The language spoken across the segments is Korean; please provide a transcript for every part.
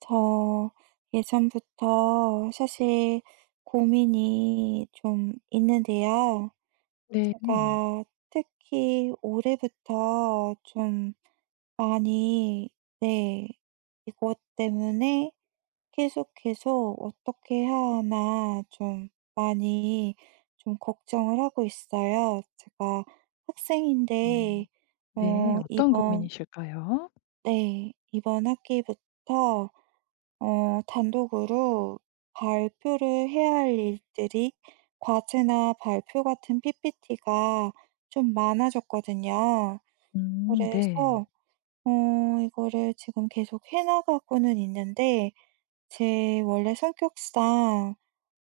저 예전부터 사실 고민이 좀 있는데요. 네. 제가 특히 올해부터 좀 많이, 네, 이것 때문에 계속 계속 어떻게 해야 하나 좀 많이 좀 걱정을 하고 있어요. 제가 어. 학생인데, 네. 어떤 이번, 고민이실까요? 네, 이번 학기부터 단독으로 발표를 해야 할 일들이, 과제나 발표 같은 PPT가 좀 많아졌거든요. 음, 네. 그래서 어, 이거를 지금 계속 해나가고는 있는데, 제 원래 성격상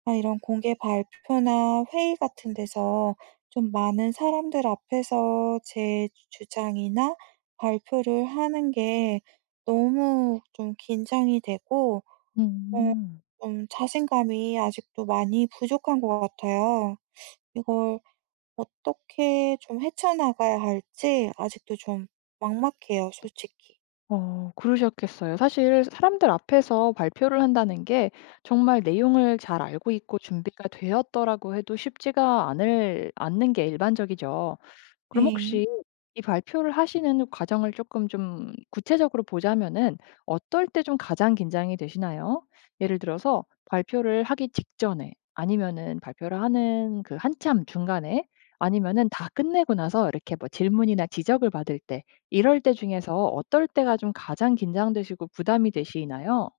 이런 공개 발표나 회의 같은 데서 좀 많은 사람들 앞에서 제 주장이나 발표를 하는 게 너무 좀 긴장이 되고, 어 음. 좀 자신감이 아직도 많이 부족한 것 같아요. 이걸 어떻게 좀 헤쳐나가야 할지 아직도 좀 막막해요, 솔직히. 그러셨겠어요. 사실 사람들 앞에서 발표를 한다는 게 정말 내용을 잘 알고 있고 준비가 되었더라고 해도 쉽지가 않을 않는 게 일반적이죠. 그럼 네. 혹시 이 발표를 하시는 과정을 조금 좀 구체적으로 보자면은 어떨 때 좀 가장 긴장이 되시나요? 예를 들어서 발표를 하기 직전에 아니면은 발표를 하는 그 한참 중간에 아니면은 다 끝내고 나서 이렇게 뭐 질문이나 지적을 받을 때 이럴 때 중에서 어떨 때가 좀 가장 긴장되시고 부담이 되시나요?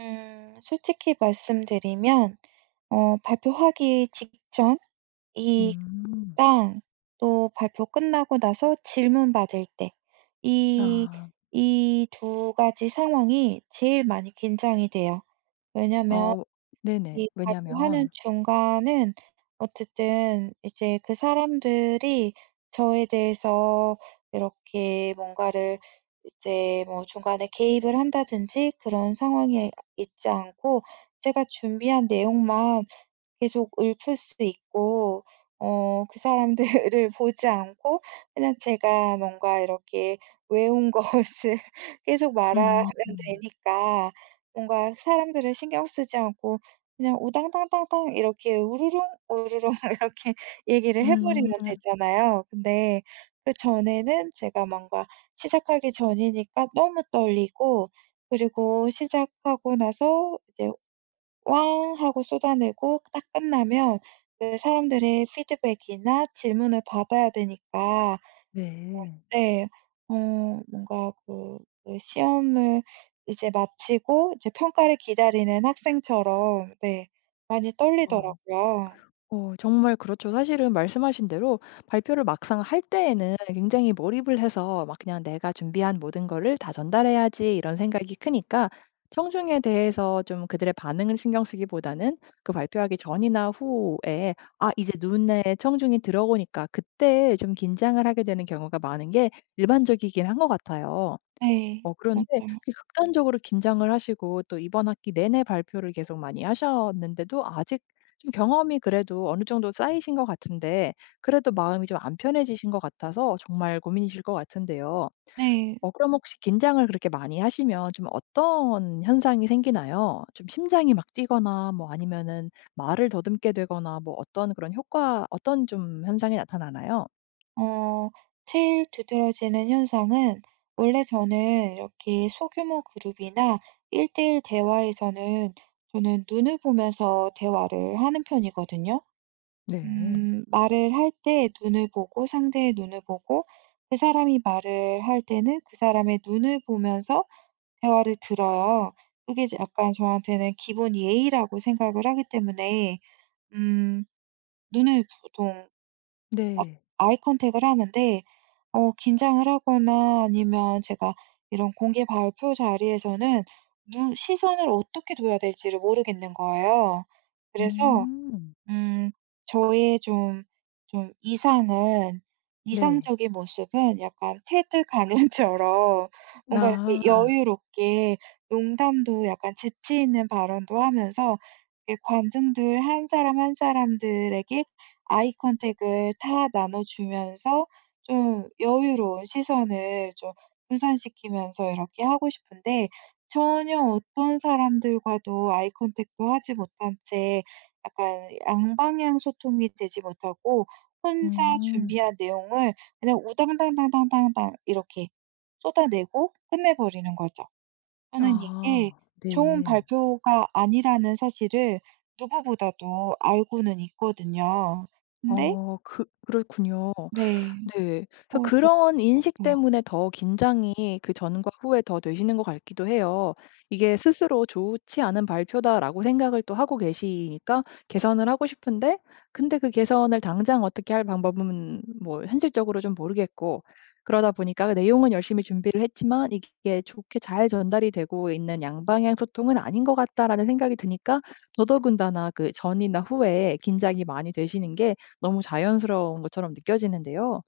솔직히 말씀드리면, 발표하기 직전 음. 이랑 또 발표 끝나고 나서 질문 받을 때, 이 아. 이 두 가지 상황이 제일 많이 긴장이 돼요. 왜냐면 어, 네네. 이 발표하는 왜냐면 중간은 어쨌든 이제 그 사람들이 저에 대해서 이렇게 뭔가를 이제 뭐 중간에 개입을 한다든지 그런 상황이 있지 않고, 제가 준비한 내용만 계속 읊을 수 있고, 그 사람들을 보지 않고 그냥 제가 뭔가 이렇게 외운 것을 계속 말하면 음. 되니까, 뭔가 사람들을 신경 쓰지 않고 그냥 우당탕탕탕 이렇게 우르릉 우르릉 이렇게 얘기를 해 음, 버리면 되잖아요. 근데 그전에는 제가 뭔가 시작하기 전이니까 너무 떨리고, 그리고 시작하고 나서 이제 꽝 하고 쏟아내고 딱 끝나면 그 사람들의 피드백이나 질문을 받아야 되니까. 네. 네. 어 뭔가 그 시험을 이제 마치고 이제 평가를 기다리는 학생처럼, 네, 많이 어. 떨리더라고요. 정말 그렇죠. 사실은 말씀하신 대로 발표를 막상 할 때에는 굉장히 몰입을 해서 막 그냥 '내가 준비한 모든 거를 다 전달해야지.' 이런 생각이 크니까 청중에 대해서 좀 그들의 반응을 신경 쓰기보다는 그 발표하기 전이나 후에 아, 이제 눈에 청중이 들어오니까 그때 좀 긴장을 하게 되는 경우가 많은 게 일반적이긴 한 것 같아요. 네. 그런데 맞아요. 그 극단적으로 긴장을 하시고 또 이번 학기 내내 발표를 계속 많이 하셨는데도 아직 좀 경험이 그래도 어느 정도 쌓이신 것 같은데 그래도 마음이 좀 안 편해지신 것 같아서 정말 고민이실 것 같은데요. 네. 그럼 혹시 긴장을 그렇게 많이 하시면 좀 어떤 현상이 생기나요? 좀 심장이 막 뛰거나 뭐 아니면은 말을 더듬게 되거나 뭐 어떤 그런 효과, 어떤 좀 현상이 나타나나요? 어 제일 두드러지는 현상은, 원래 저는 이렇게 소규모 그룹이나 1대1 대화에서는 저는 눈을 보면서 대화를 하는 편이거든요. 네. 말을 할 때 눈을 보고, 상대의 눈을 보고, 그 사람이 말을 할 때는 그 사람의 눈을 보면서 대화를 들어요. 그게 이제 약간 저한테는 기본 예의라고 생각을 하기 때문에, 음 눈을 보통 막 네. 아이 컨택을 하는데, 긴장을 하거나 아니면 제가 이런 공개 발표 자리에서는 눈 시선을 어떻게 둬야 될지를 모르겠는 거예요. 그래서 음. 음 저의 좀 이상은 네. 이상적인 모습은, 약간 테드 가능처럼 뭔가 이렇게 아. 여유롭게 농담도, 약간 재치 있는 발언도 하면서, 이렇게 관중들 한 사람 한 사람들에게 아이 컨택을 다 나눠 주면서 좀 여유로운 시선을 좀 분산시키면서 이렇게 하고 싶은데, 전혀 어떤 사람들과도 아이 컨택도 하지 못한 채, 약간 양방향 소통이 되지 못하고 혼자 음. 준비한 내용을 그냥 우당당당당당당 이렇게 쏟아내고 끝내버리는 거죠. 저는 이게 아, 좋은 네. 발표가 아니라는 사실을 누구보다도 알고는 있거든요. 근데. 그 그렇군요. 네. 네. 그래서 그걸 그런 고치지 인식 못해요. 때문에 더 긴장이 그 전과 후에 더 되시는 것 같기도 해요. 이게 스스로 '좋지 않은 발표다.'라고 생각을 또 하고 계시니까 개선을 하고 싶은데 근데 그 개선을 당장 어떻게 할 방법은 뭐 현실적으로 좀 모르겠고 그러다 보니까 그 내용은 열심히 준비를 했지만 '이게 좋게 잘 전달이 되고 있는 양방향 소통은 아닌 것 같다.'라는 생각이 드니까 더더군다나 그 전이나 후에 긴장이 많이 되시는 게 너무 자연스러운 것처럼 느껴지는데요.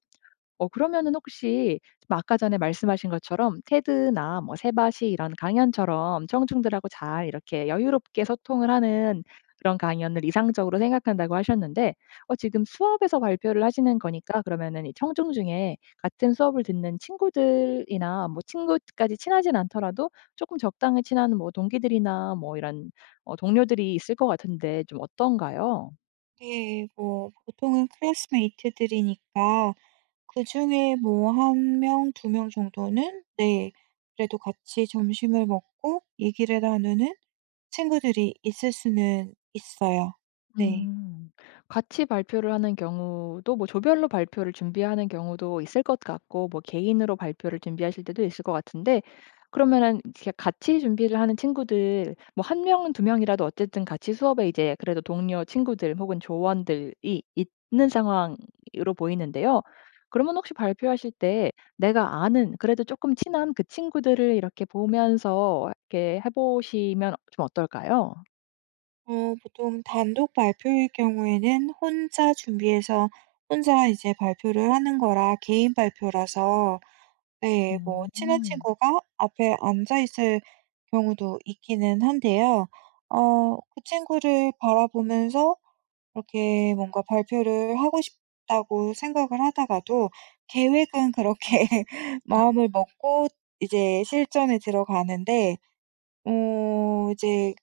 그러면은 혹시 뭐 아까 전에 말씀하신 것처럼 테드나 뭐 세바시 이런 강연처럼 청중들하고 잘 이렇게 여유롭게 소통을 하는 그런 강연을 이상적으로 생각한다고 하셨는데 지금 수업에서 발표를 하시는 거니까 그러면은 이 청중 중에 같은 수업을 듣는 친구들이나 뭐 친구까지 친하진 않더라도 조금 적당히 친한 뭐 동기들이나 뭐 이런 동료들이 있을 것 같은데 좀 어떤가요? 네. 뭐 보통은 클래스메이트들이니까 그중에 뭐 한 명, 두 명 정도는, 네, 그래도 같이 점심을 먹고 얘기를 나누는 친구들이 있을 수는 있어요. 네. 음. 같이 발표를 하는 경우도 뭐 조별로 발표를 준비하는 경우도 있을 것 같고 뭐 개인으로 발표를 준비하실 때도 있을 것 같은데 그러면은 이 같이 준비를 하는 친구들 뭐 한 명은 두 명이라도 어쨌든 같이 수업에 이제 그래도 동료 친구들 혹은 조원들이 있는 상황으로 보이는데요. 그러면 혹시 발표하실 때 내가 아는 그래도 조금 친한 그 친구들을 이렇게 보면서 이렇게 해 보시면 좀 어떨까요? 보통 단독 발표일 경우에는 혼자 준비해서 혼자 이제 발표를 하는 거라 개인 발표라서, 네, 뭐 친한 음. 친구가 앞에 앉아 있을 경우도 있기는 한데요. 그 친구를 바라보면서 그렇게 뭔가 발표를 하고 싶다고 생각을 하다가도, 계획은 그렇게 마음을 먹고 이제 실전에 들어가는데, 이제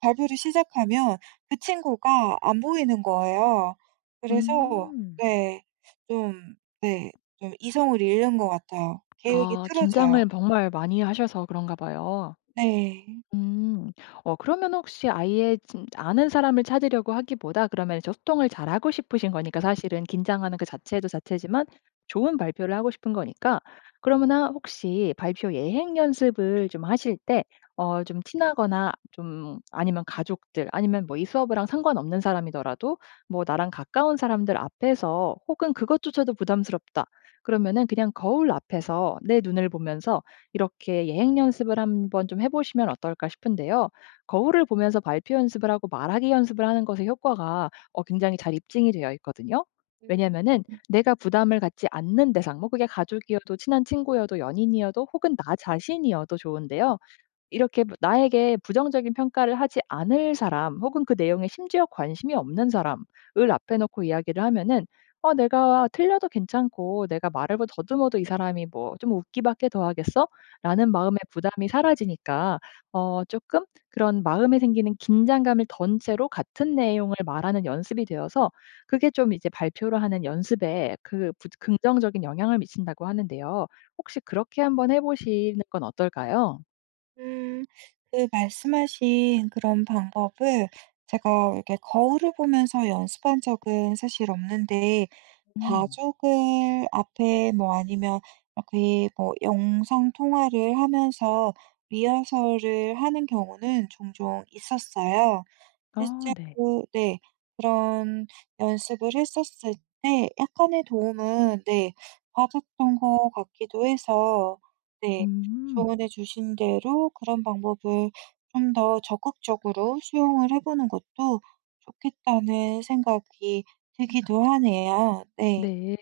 발표를 시작하면 그 친구가 안 보이는 거예요. 그래서. 음. 네. 좀. 네. 좀 이성을 잃는 것 같아요. 계획이 아, 틀어져요. 긴장을 정말 많이 하셔서 그런가 봐요. 네. 음. 그러면 혹시 아예 진 아는 사람을 찾으려고 하기보다 그러면 이제 소통을 잘하고 싶으신 거니까 사실은 긴장하는 그 자체도 자체지만 좋은 발표를 하고 싶은 거니까 그러면 혹시 발표 예행 연습을 좀 하실 때 좀 티나거나 좀 아니면 가족들 아니면 뭐 이 수업이랑 상관없는 사람이더라도 뭐 나랑 가까운 사람들 앞에서 혹은 그것조차도 부담스럽다. 그러면은 그냥 거울 앞에서 내 눈을 보면서 이렇게 예행 연습을 한번 좀 해 보시면 어떨까 싶은데요. 거울을 보면서 발표 연습을 하고 말하기 연습을 하는 것의 효과가 어 굉장히 잘 입증이 되어 있거든요. 왜냐면은 내가 부담을 갖지 않는 대상 뭐 그게 가족이어도 친한 친구여도 연인이어도 혹은 나 자신이어도 좋은데요. 이렇게 뭐 나에게 부정적인 평가를 하지 않을 사람 혹은 그 내용에 심지어 관심이 없는 사람을 앞에 놓고 이야기를 하면은 내가 틀려도 괜찮고 내가 말을 뭐 더듬어도 '이 사람이 뭐 좀 웃기밖에 더 하겠어?'라는 마음의 부담이 사라지니까 어금 그런 마음에 생기는 긴장감을 던 채로 같은 내용을 말하는 연습이 되어서 그게 좀 이제 발표를 하는 연습에 그 부 긍정적인 영향을 미친다고 하는데요. 혹시 그렇게 한번 해 보시는 건 어떨까요? 음. 그 말씀하신 그런 방법을 제가 이렇게 거울을 보면서 연습한 적은 사실 없는데, 음. 가족을 앞에, 뭐 아니면 이렇게 뭐 영상 통화를 하면서 리허설을 하는 경우는 종종 있었어요. 아, 네. 실제로. 네. 그런 연습을 했었을 때 약간의 도움은, 네, 받았던 것 같기도 해서, 네, 음. 조언해 주신 대로 그런 방법을 좀 더 적극적으로 수용을 해 보는 것도 좋겠다는 생각이 들기도 하네요. 네. 네.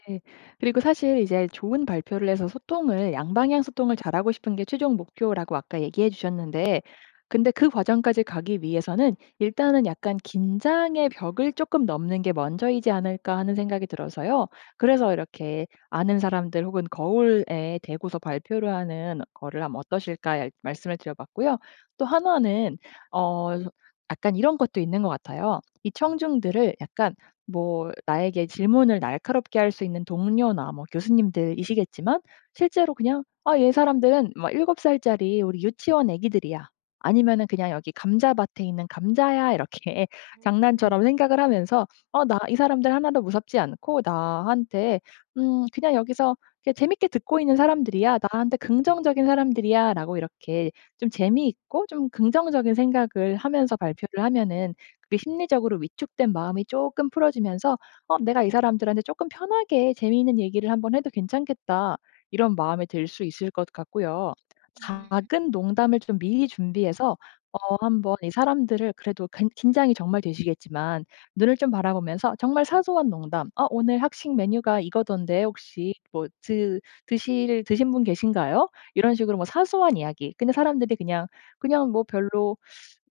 그리고 사실 이제 좋은 발표를 해서 소통을 양방향 소통을 잘하고 싶은 게 최종 목표라고 아까 얘기해 주셨는데 근데 그 과정까지 가기 위해서는 일단은 약간 '긴장의 벽을 조금 넘는 게 먼저이지 않을까.' 하는 생각이 들어서요. 그래서 이렇게 아는 사람들 혹은 거울에 대고서 발표를 하는 거를 하면 어떠실까 말씀을 드려 봤고요. 또 하나는 어 약간 이런 것도 있는 것 같아요. 이 청중들을 약간 뭐 나에게 질문을 날카롭게 할 수 있는 동료나 뭐 교수님들이시겠지만 실제로 그냥 '아, 얘 사람들은 막 7 살짜리 우리 유치원 애기들이야.' 아니면은 그냥 '여기 감자밭에 있는 감자야.' 이렇게 장난처럼 생각을 하면서 '어, 나 이 사람들 하나도 무섭지 않고 나한테 그냥 여기서 그냥 재밌게 듣고 있는 사람들이야. 나한테 긍정적인 사람들이야.'라고 이렇게 좀 재미있고 좀 긍정적인 생각을 하면서 발표를 하면은 그 심리적으로 위축된 마음이 조금 풀어지면서 '어, 내가 이 사람들한테 조금 편하게 재미있는 얘기를 한번 해도 괜찮겠다.' 이런 마음이 들 수 있을 것 같고요. 작은 농담을 좀 미리 준비해서 한번 이 사람들을 그래도 긴장이 정말 되시겠지만 눈을 좀 바라보면서 정말 사소한 농담, "어, 오늘 학식 메뉴가 이거던데 혹시 뭐 드 드실 드신 분 계신가요?" 이런 식으로 뭐 사소한 이야기. 근데 사람들이 그냥 뭐 별로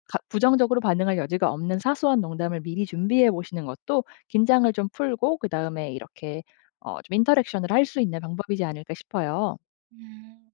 가 부정적으로 반응할 여지가 없는 사소한 농담을 미리 준비해 보시는 것도 긴장을 좀 풀고 그다음에 이렇게 좀 인터랙션을 할 수 있는 방법이지 않을까 싶어요. 음.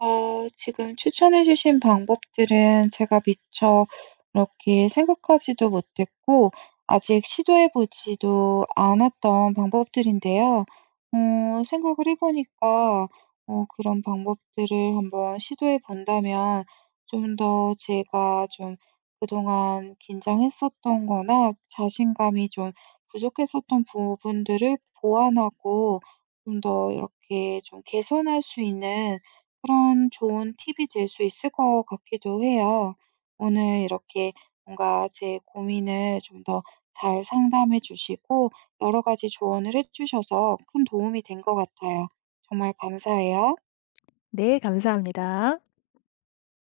지금 추천해 주신 방법들은 제가 미처 이렇게 생각하지도 못했고 아직 시도해 보지도 않았던 방법들인데요. 생각을 해 보니까, 그런 방법들을 한번 시도해 본다면, 좀 더 제가 좀 그동안 긴장했었던 거나 자신감이 좀 부족했었던 부분들을 보완하고 좀 더 이렇게 좀 개선할 수 있는 그런 좋은 팁이 될 수 있을 것 같기도 해요. 오늘 이렇게 뭔가 제 고민을 좀 더 잘 상담해 주시고 여러 가지 조언을 해 주셔서 큰 도움이 된 것 같아요. 정말 감사해요. 네, 감사합니다.